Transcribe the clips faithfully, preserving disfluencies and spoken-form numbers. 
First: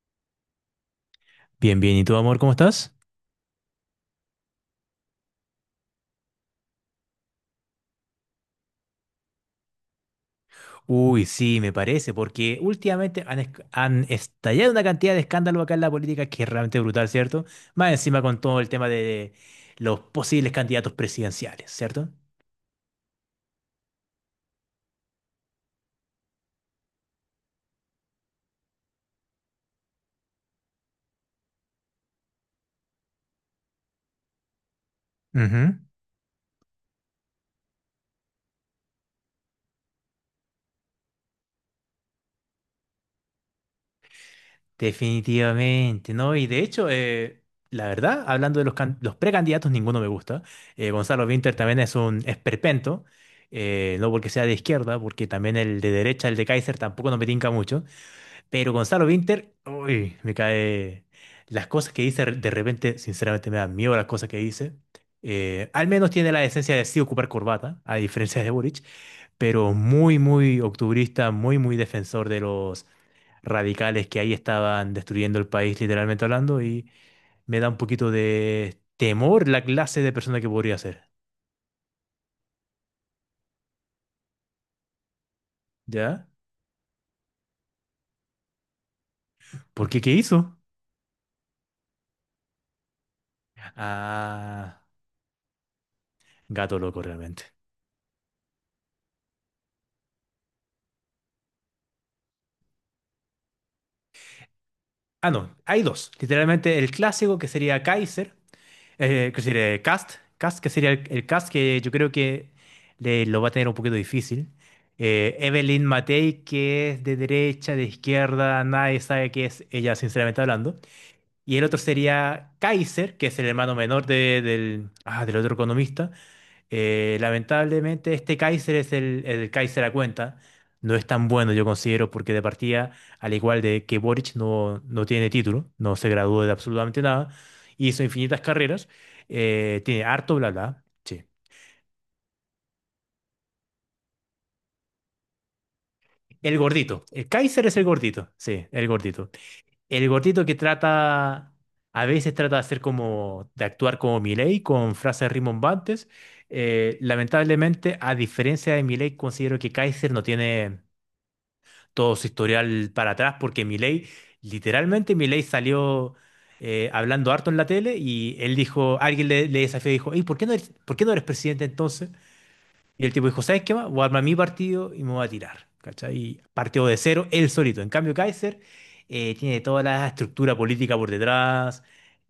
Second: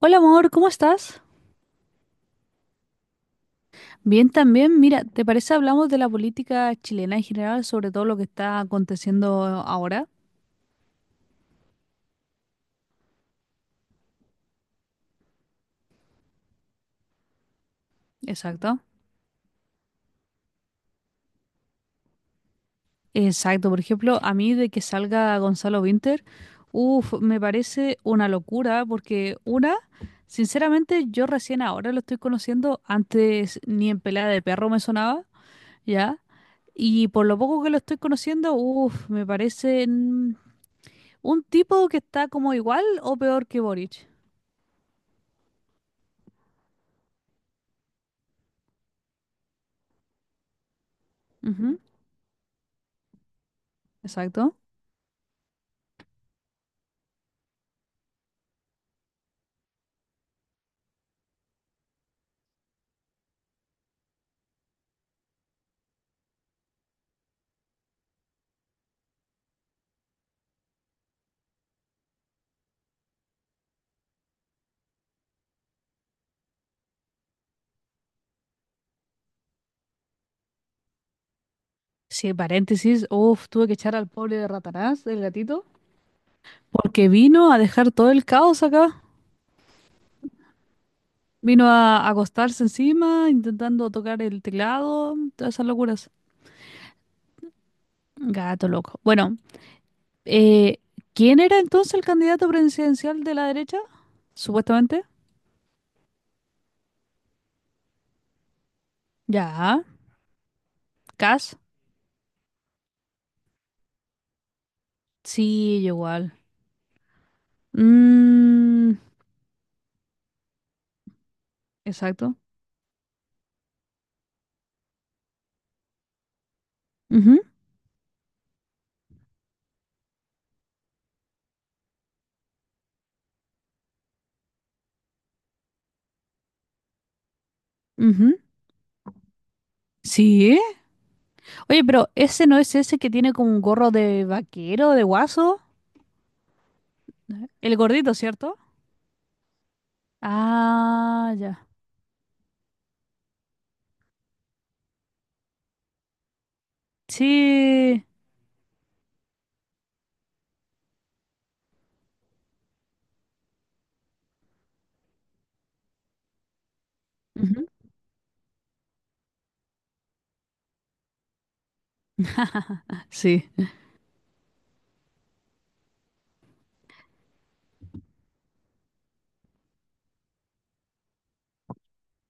Hola amor, ¿cómo estás? Bien, bien. ¿Y tú, amor, cómo estás? Bien también. Mira, ¿te parece hablamos de la política chilena en general, sobre todo lo que está aconteciendo ahora? Uy, sí, me parece, porque últimamente han, esc- han estallado una cantidad de escándalos acá en la política que es realmente brutal, ¿cierto? Más encima con todo el Exacto. tema de los posibles candidatos presidenciales, ¿cierto? Exacto. Por ejemplo, a mí de que salga Gonzalo Winter, uff, me parece una locura porque una, sinceramente, yo recién ahora lo estoy conociendo, antes ni en pelea de perro me sonaba, Ujú. ¿ya? Y por lo poco que lo estoy conociendo, uff, me parece mm, un tipo que está como igual o peor que Boric. Definitivamente, ¿no? Y de hecho, eh, la verdad, hablando de los, can- los precandidatos, ninguno me gusta. Eh, Gonzalo Winter Ujú, también es un esperpento, eh, no porque sea de exacto. izquierda, porque también el de derecha, el de Kaiser, tampoco nos me tinca mucho. Pero Gonzalo Vinter, uy, me cae. Las cosas que dice de repente, sinceramente me da miedo las cosas que dice. Eh, al menos tiene la esencia de sí ocupar corbata, a diferencia de Boric, pero muy, muy octubrista, muy, muy defensor de los radicales que ahí estaban destruyendo el país, literalmente hablando, y me da un poquito de temor la clase de persona que podría ser. Sí, paréntesis, uff, tuve que echar al pobre de Ratanás, el gatito, ¿Ya? porque vino a dejar todo el caos acá. ¿Por qué? ¿Qué hizo? Vino a acostarse encima, intentando tocar el Ah, teclado, todas esas locuras. gato loco realmente. Gato loco. Bueno, eh, ¿quién era entonces el candidato presidencial de la derecha? Supuestamente. Ah, no, hay dos. Literalmente el clásico que sería Kaiser. Eh, ¿qué sería? Eh, Ya, Cast, Cast, que sería el, el Cast Cas. que yo creo que le- lo va a tener un poquito difícil. Eh, Sí, Evelyn yo igual. Matei, que es de derecha, de izquierda, Mm, nadie sabe qué es ella, sinceramente hablando. Y el otro exacto. sería Kaiser, que es el hermano menor de- del, ah, del otro economista. Eh, Ujú, Lamentablemente este Kaiser es el, el Kaiser a cuenta. No es tan bueno, yo considero, porque de partida, al igual de que Boric no, no tiene título, no se graduó de absolutamente nada, hizo ujú. infinitas carreras, eh, tiene harto bla Sí. bla. Sí. Oye, pero ese no es ese que tiene como un gorro de vaquero, de guaso. El gordito. El Kaiser es El el gordito, gordito. ¿cierto? Sí, el gordito. El gordito que Ah, trata, ya. a veces trata de hacer como, de actuar como Milei con frases rimbombantes. Eh, lamentablemente, Sí. a diferencia de Milei, considero que Kaiser no tiene todo su historial para atrás, porque Milei, literalmente Milei salió eh, hablando harto en la Ujú. tele y él dijo, alguien le, le desafió y dijo, ¿y por qué no eres, por qué no eres presidente entonces? Y el tipo dijo, Sí. ¿sabes qué más? Voy a armar mi partido y me voy a tirar, ¿cachai? Y partió de cero él solito. En cambio, Kaiser eh, tiene toda la estructura política por detrás,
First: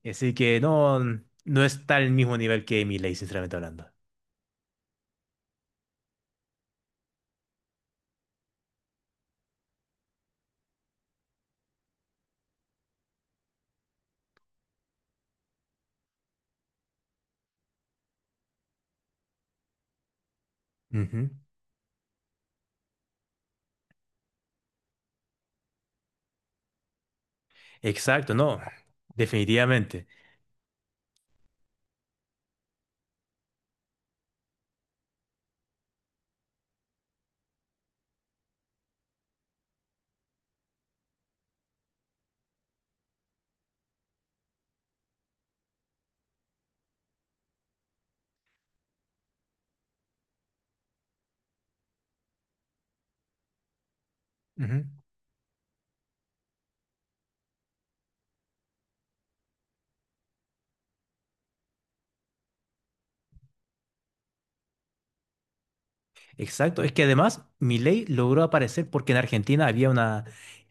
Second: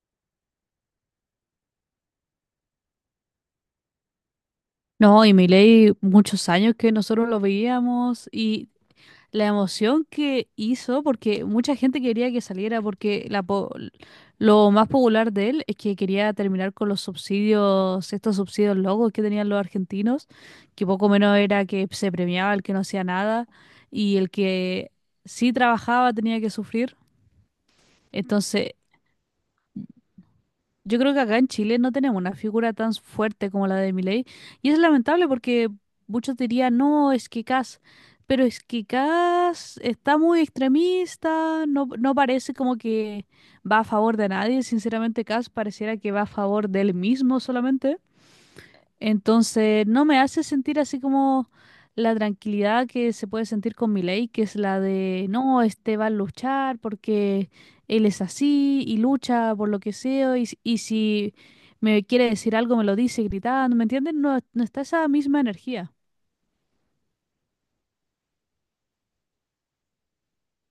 así que no, no está al mismo nivel que Milei, sinceramente hablando. No, y Milei, muchos años que nosotros lo veíamos y la emoción que hizo, porque mucha gente quería que saliera, porque la po- lo más popular de él es que quería terminar con los subsidios, estos subsidios locos que tenían los argentinos, que poco Ujú. menos era que se premiaba el que no hacía nada y el que sí trabajaba tenía que sufrir. Exacto, no, Entonces, definitivamente. yo creo que acá en Chile no tenemos una figura tan fuerte como la de Milei. Y es lamentable porque muchos dirían, no, es que Kast, pero es que Kast está muy extremista, no, no parece como que va a favor de nadie. Sinceramente, Kast pareciera que va a favor de él mismo solamente. Entonces, no me hace sentir así como la tranquilidad que se puede sentir con Milei, que es la Ujú. de, no, este va a luchar porque él es así y lucha por lo que sea y, s- y si me quiere decir algo me lo dice gritando, ¿me entiendes? No, no está esa misma energía. Exacto, es que además Milei logró aparecer porque en Argentina había una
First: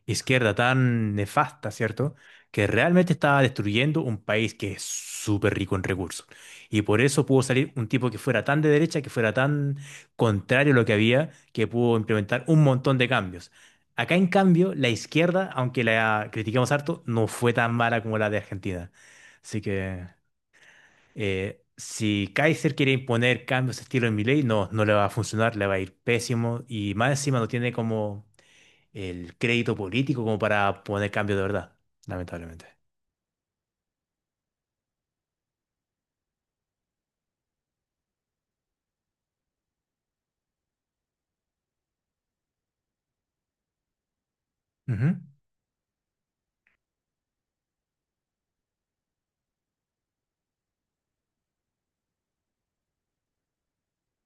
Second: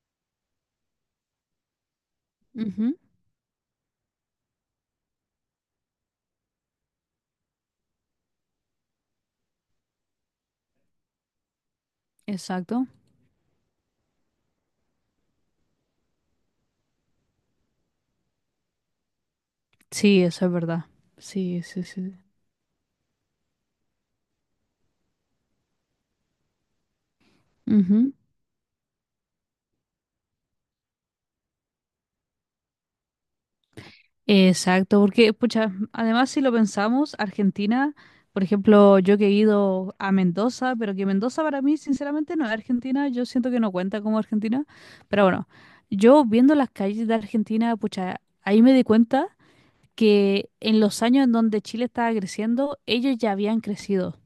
izquierda tan nefasta, ¿cierto? Que Ujú, realmente estaba destruyendo un país que es súper rico en recursos. Y por eso pudo salir un tipo que fuera tan de derecha, que fuera tan contrario a lo que había, que pudo implementar un exacto. montón de cambios. Acá, en cambio, la izquierda, aunque la critiquemos harto, no fue tan mala como la de Argentina. Así que... Sí, eso es verdad. Sí, Eh, sí, sí. Si Kaiser quiere imponer cambios de estilo en Milei, no, no le va a funcionar, le va a ir pésimo y más encima no tiene Ujú. como el crédito político como para poner cambios de verdad, lamentablemente. Exacto, porque, pucha, además si lo pensamos, Argentina, por ejemplo, yo que he ido a Mendoza, pero que Mendoza para mí, sinceramente, no es Argentina, yo siento que no cuenta como Argentina, Ujú. pero bueno, yo viendo las calles de Argentina, pucha, ahí me di cuenta que en los años en donde Chile estaba creciendo, ellos ya habían crecido,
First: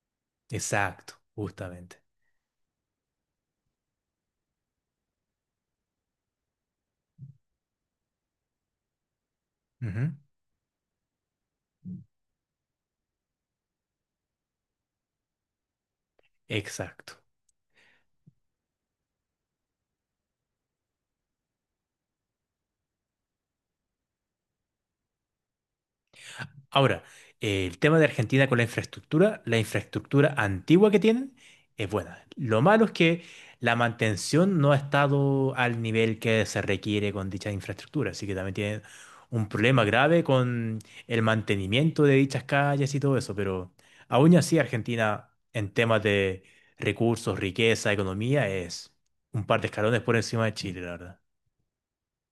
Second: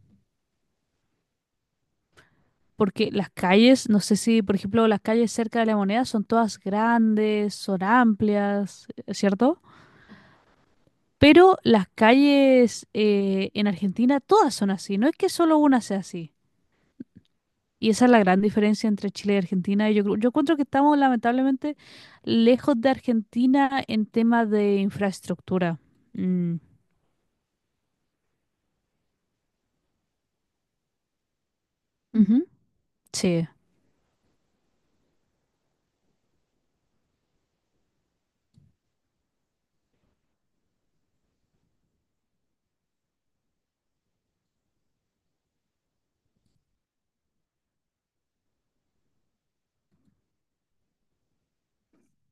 Exacto, justamente. porque las calles, no sé si, por ejemplo, las calles cerca de La Moneda son todas grandes, son amplias, ¿cierto? Ujú. Pero las calles eh, en Argentina todas son así, no es que solo una sea así. Exacto. Y esa es la gran diferencia entre Chile y Argentina. Y yo, creo- yo encuentro que estamos lamentablemente lejos de Argentina en temas de infraestructura. Mm, Ahora, eh, el tema de Argentina con la infraestructura, la infraestructura antigua que tienen es buena. ujú, Lo malo es que sí, la mantención no ha estado al nivel que se requiere con dicha infraestructura, así que también tienen un problema grave con el mantenimiento de dichas calles y todo eso, pero aún así Argentina en temas de recursos, riqueza, economía es un par de escalones por encima de Chile, la verdad.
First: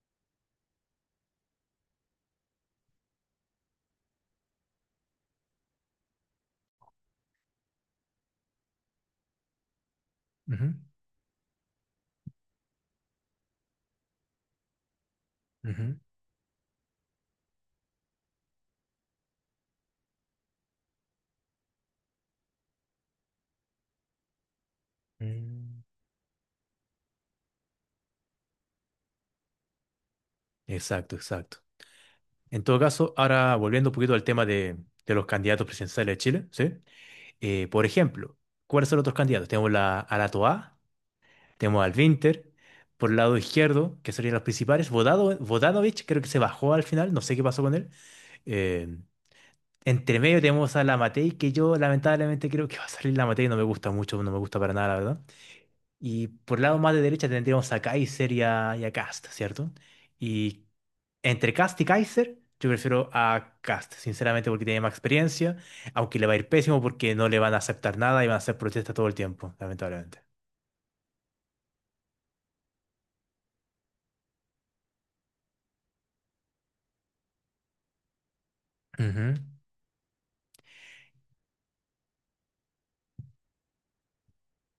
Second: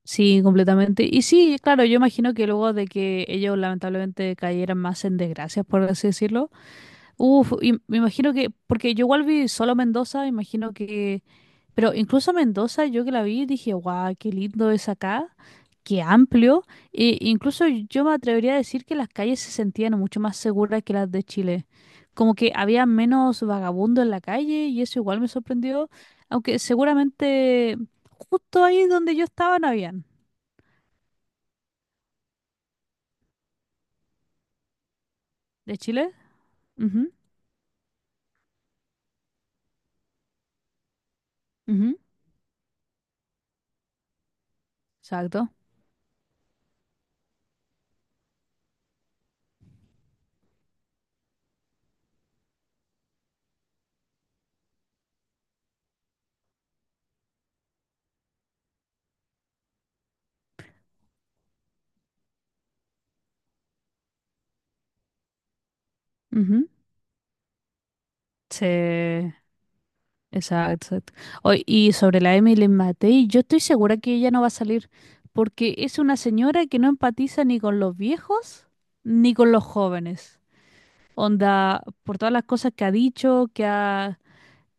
sí, completamente. Y sí, claro, yo imagino que luego de que ellos lamentablemente cayeran más en desgracias, por así decirlo. Uf, y me imagino que, porque yo igual vi solo Mendoza, imagino Ujú, que pero incluso Mendoza, yo que la vi, dije, guau, qué lindo es acá, ujú. qué amplio. E incluso yo me atrevería a decir que las calles se sentían mucho más seguras que las de Chile. Como que había menos vagabundo en la calle y eso igual me Mm. sorprendió. Aunque seguramente justo ahí donde yo estaba no habían. Exacto, exacto. En todo caso, ahora volviendo un poquito al tema de, de los candidatos ¿De Chile? presidenciales de Chile, ¿sí? Ujú, Eh, por ejemplo, ¿cuáles son los otros candidatos? Tenemos la, a la Toa, tenemos al ujú, Winter, por el lado izquierdo, que serían los principales. Vodado, exacto, Vodanovic creo que se bajó al final, no sé qué pasó con él. Eh, Entre medio tenemos a la Matei, que yo lamentablemente creo que va a salir la Matei, no me gusta mucho, no me gusta para nada, la verdad. Y por el lado más de derecha tendríamos a Kaiser y a, y a Kast, ¿cierto? Y entre Kast y Kaiser, yo prefiero a Kast, sinceramente, porque tiene más experiencia, aunque le va a ir ujú. pésimo porque no le van a aceptar nada y van a hacer protestas todo el Sí. tiempo, lamentablemente. Exacto, exacto. Oy, y sobre la Emily Matei, yo estoy segura que ella no va a salir, porque es una señora que no empatiza ni con los viejos Ujú, ni con los jóvenes. Onda, por todas las cosas que ha dicho, que ha...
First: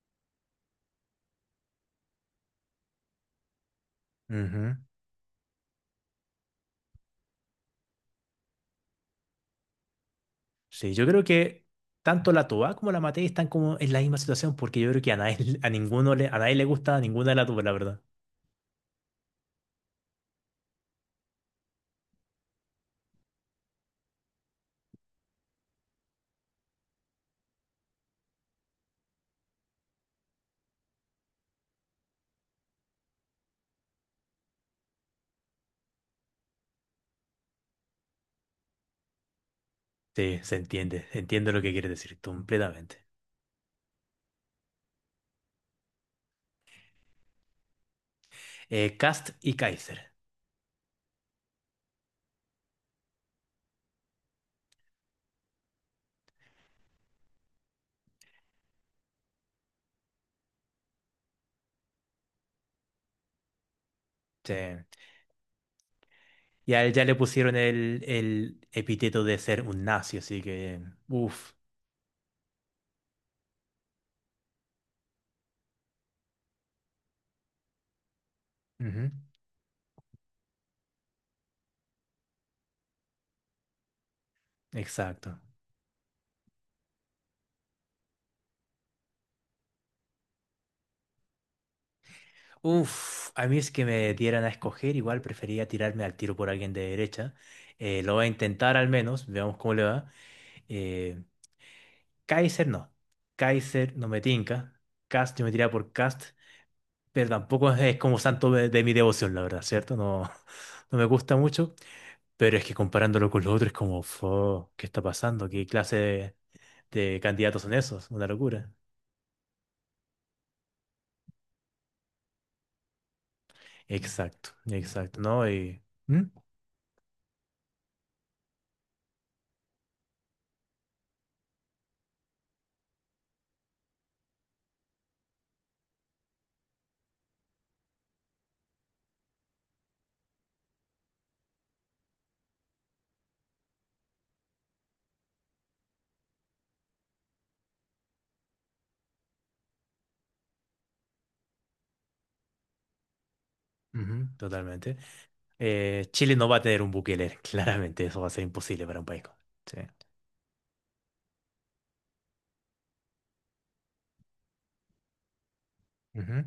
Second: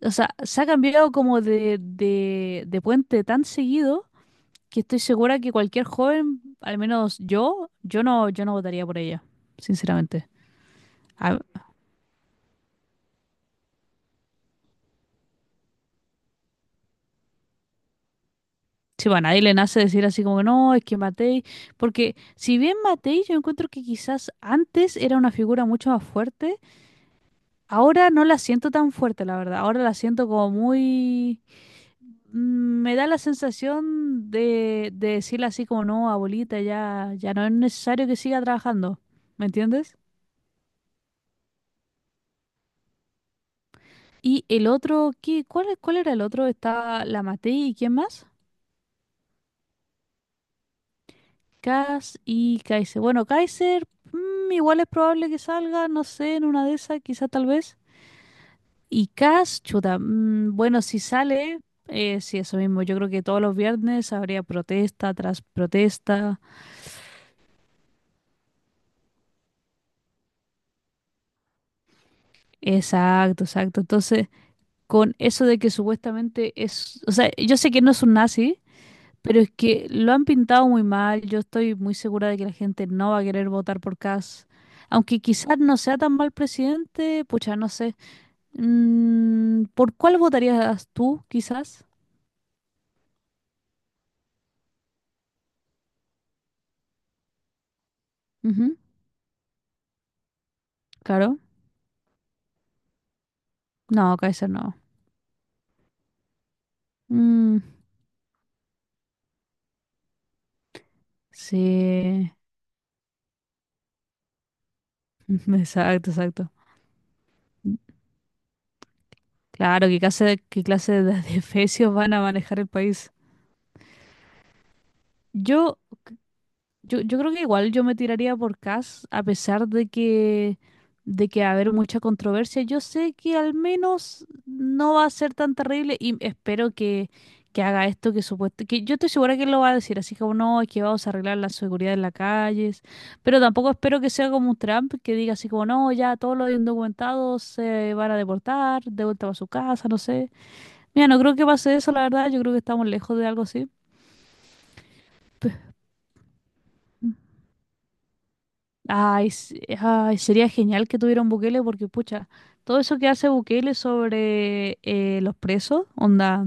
O sea, se ha cambiado como de, de, de puente tan seguido ujú. que estoy segura que cualquier joven, al menos yo, yo no, yo no votaría por ella, sinceramente. Sí, yo creo A- que tanto la Toa como la Matei están como en la misma situación porque yo creo que a nadie, a ninguno le, a nadie le gusta ninguna de las dos, la verdad. Sí, bueno, ahí le nace decir así como, no, es que Matei, porque si bien Matei yo encuentro que quizás antes era una figura mucho más fuerte, ahora no la siento tan fuerte, la verdad, ahora la siento como muy... mm, me da la sensación de, de decirle así como, no, abuelita, ya, ya no es necesario que siga trabajando, ¿me entiendes? Sí, se entiende, entiendo lo que quieres decir completamente. Y el otro, ¿qué, cuál, cuál era el otro? Estaba la Matei y ¿quién más? Eh, Kast y Kaiser. Cass y Kaiser. Bueno, Kaiser, mm, igual es probable que salga, no sé, en una de esas, quizá tal vez. Y Cass, chuta, mm, bueno, si sale, eh, sí, eso mismo. Yo creo que todos los viernes habría Sí. protesta tras protesta. Y a él ya le pusieron el, el epíteto de ser un nazi, así que, uff, Exacto, exacto. Entonces, con eso de que supuestamente es, o sea, yo sé que no es un nazi, pero es que lo han pintado muy mal. Yo estoy muy segura de que la gente no va a querer votar por Cass. Aunque exacto. quizás no sea tan mal presidente, pucha, no sé. Mm, ¿por cuál votarías tú, quizás? Uff, a mí es que me dieran a escoger, igual prefería tirarme al tiro por alguien de derecha. Eh, lo voy a intentar Ujú, al menos, veamos cómo le va. Eh, claro. Kaiser no, Kaiser no No, me Kaiser no. tinca, Cast yo me tiraría por Cast, pero Mm, tampoco es como santo de, de mi devoción, la verdad, ¿cierto? No, no me gusta mucho, sí, pero es que comparándolo con los otros es como, "Fo, ¿qué está pasando? ¿Qué clase exacto, de... exacto. de candidatos son esos, una locura. Claro, ¿qué clase, qué clase de de fecios van a manejar el país? Exacto, exacto, ¿no? Yo Y, ¿mm? Yo, yo creo que igual yo me tiraría por Cass, a pesar de que, de que va a haber mucha controversia. Yo sé que al menos no va a ser tan terrible y espero que, que haga esto que supuesto, que yo estoy segura que él lo va a decir, así como no, es que vamos a arreglar la seguridad en las calles, pero tampoco espero que sea como un Trump que diga así como no, ya todos los indocumentados se van a deportar, de vuelta a su casa, no sé. Mira, no creo que pase eso, la verdad, yo creo que estamos lejos de algo así. Ujú, totalmente. Eh, Chile no va a tener un Bukele, claramente, eso va a ser imposible para un país. Ay, Con- s- sí. ay, sería genial que tuviera un Bukele porque, pucha, todo eso que hace Bukele sobre eh, los presos, Ujú. onda,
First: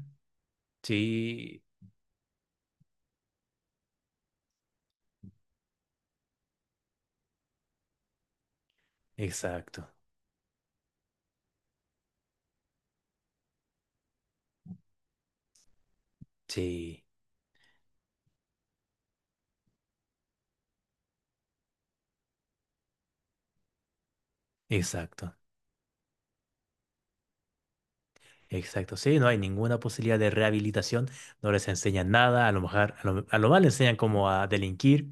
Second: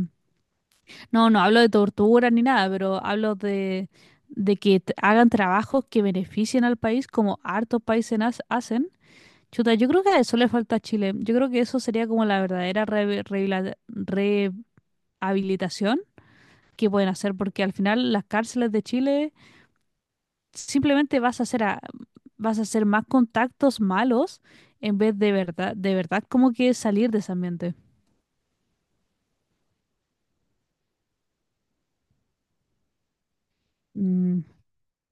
no, no hablo Sí, de tortura ni nada, pero hablo de, de que t- hagan trabajos que beneficien al país como hartos países nas- hacen. Chuta, yo exacto, creo que a eso le falta a Chile. Yo creo que eso sería como la verdadera re- rehabilita- rehabilitación que sí, pueden hacer porque al final las cárceles de Chile simplemente vas a hacer a- vas a hacer más contactos malos en vez de exacto, verdad, de verdad como que salir de ese ambiente. exacto. Sí, no hay ninguna posibilidad de rehabilitación, no les enseñan nada, a lo mejor, a lo, a lo más les enseñan como Mm, a delinquir,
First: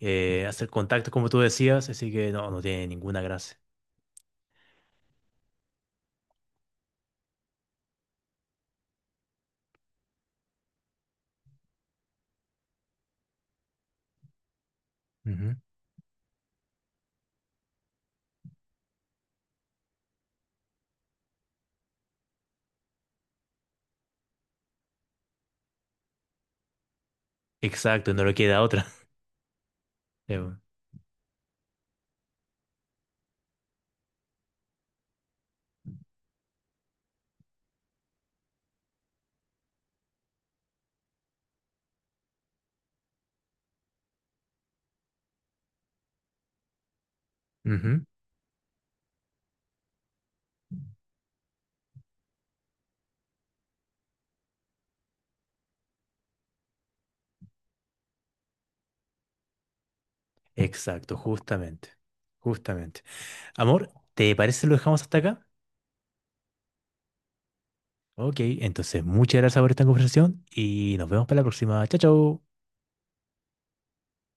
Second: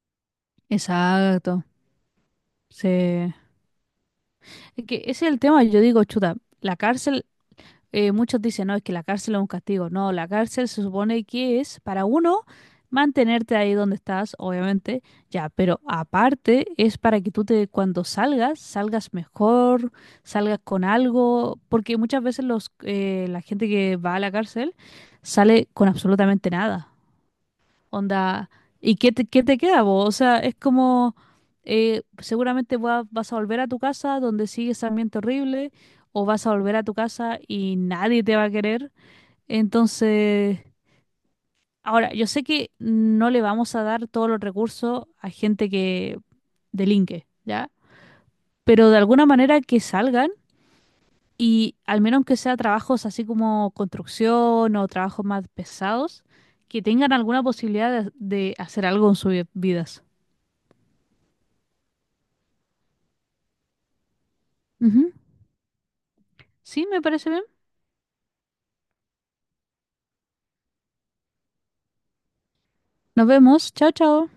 eh, hacer contactos, como tú exacto. decías, así que no, no tiene ninguna Sí. gracia. Es que ese es el tema, yo digo, chuta, la cárcel eh, muchos dicen, no, es que la cárcel es un castigo. No, la cárcel se supone que es para uno mantenerte ahí donde estás, obviamente, ya, Ujú. pero aparte es para que tú te, cuando salgas, salgas mejor, salgas con algo, porque muchas veces los, eh, la gente que va a la cárcel sale con absolutamente nada. Exacto, no le Onda, queda otra. ¿y qué te, qué te queda vos? O Sí, sea, es bueno. como, eh, seguramente va- vas a volver a tu casa donde sigue ese ambiente horrible, o vas a volver a tu casa y nadie te va a querer. Entonces, ahora, yo sé que no le vamos a dar todos los recursos a gente que delinque, ¿ya? Ujú. Pero de alguna manera que salgan y al menos que sea trabajos así como construcción o trabajos más pesados, que tengan alguna posibilidad de, de hacer algo en sus vidas. Exacto, justamente. Justamente. Amor, ¿te parece si lo dejamos Ujú. hasta acá? Sí, me parece bien. Ok, entonces muchas gracias por esta conversación y nos vemos para la próxima. Chao, chao. Nos vemos. Chao, chao.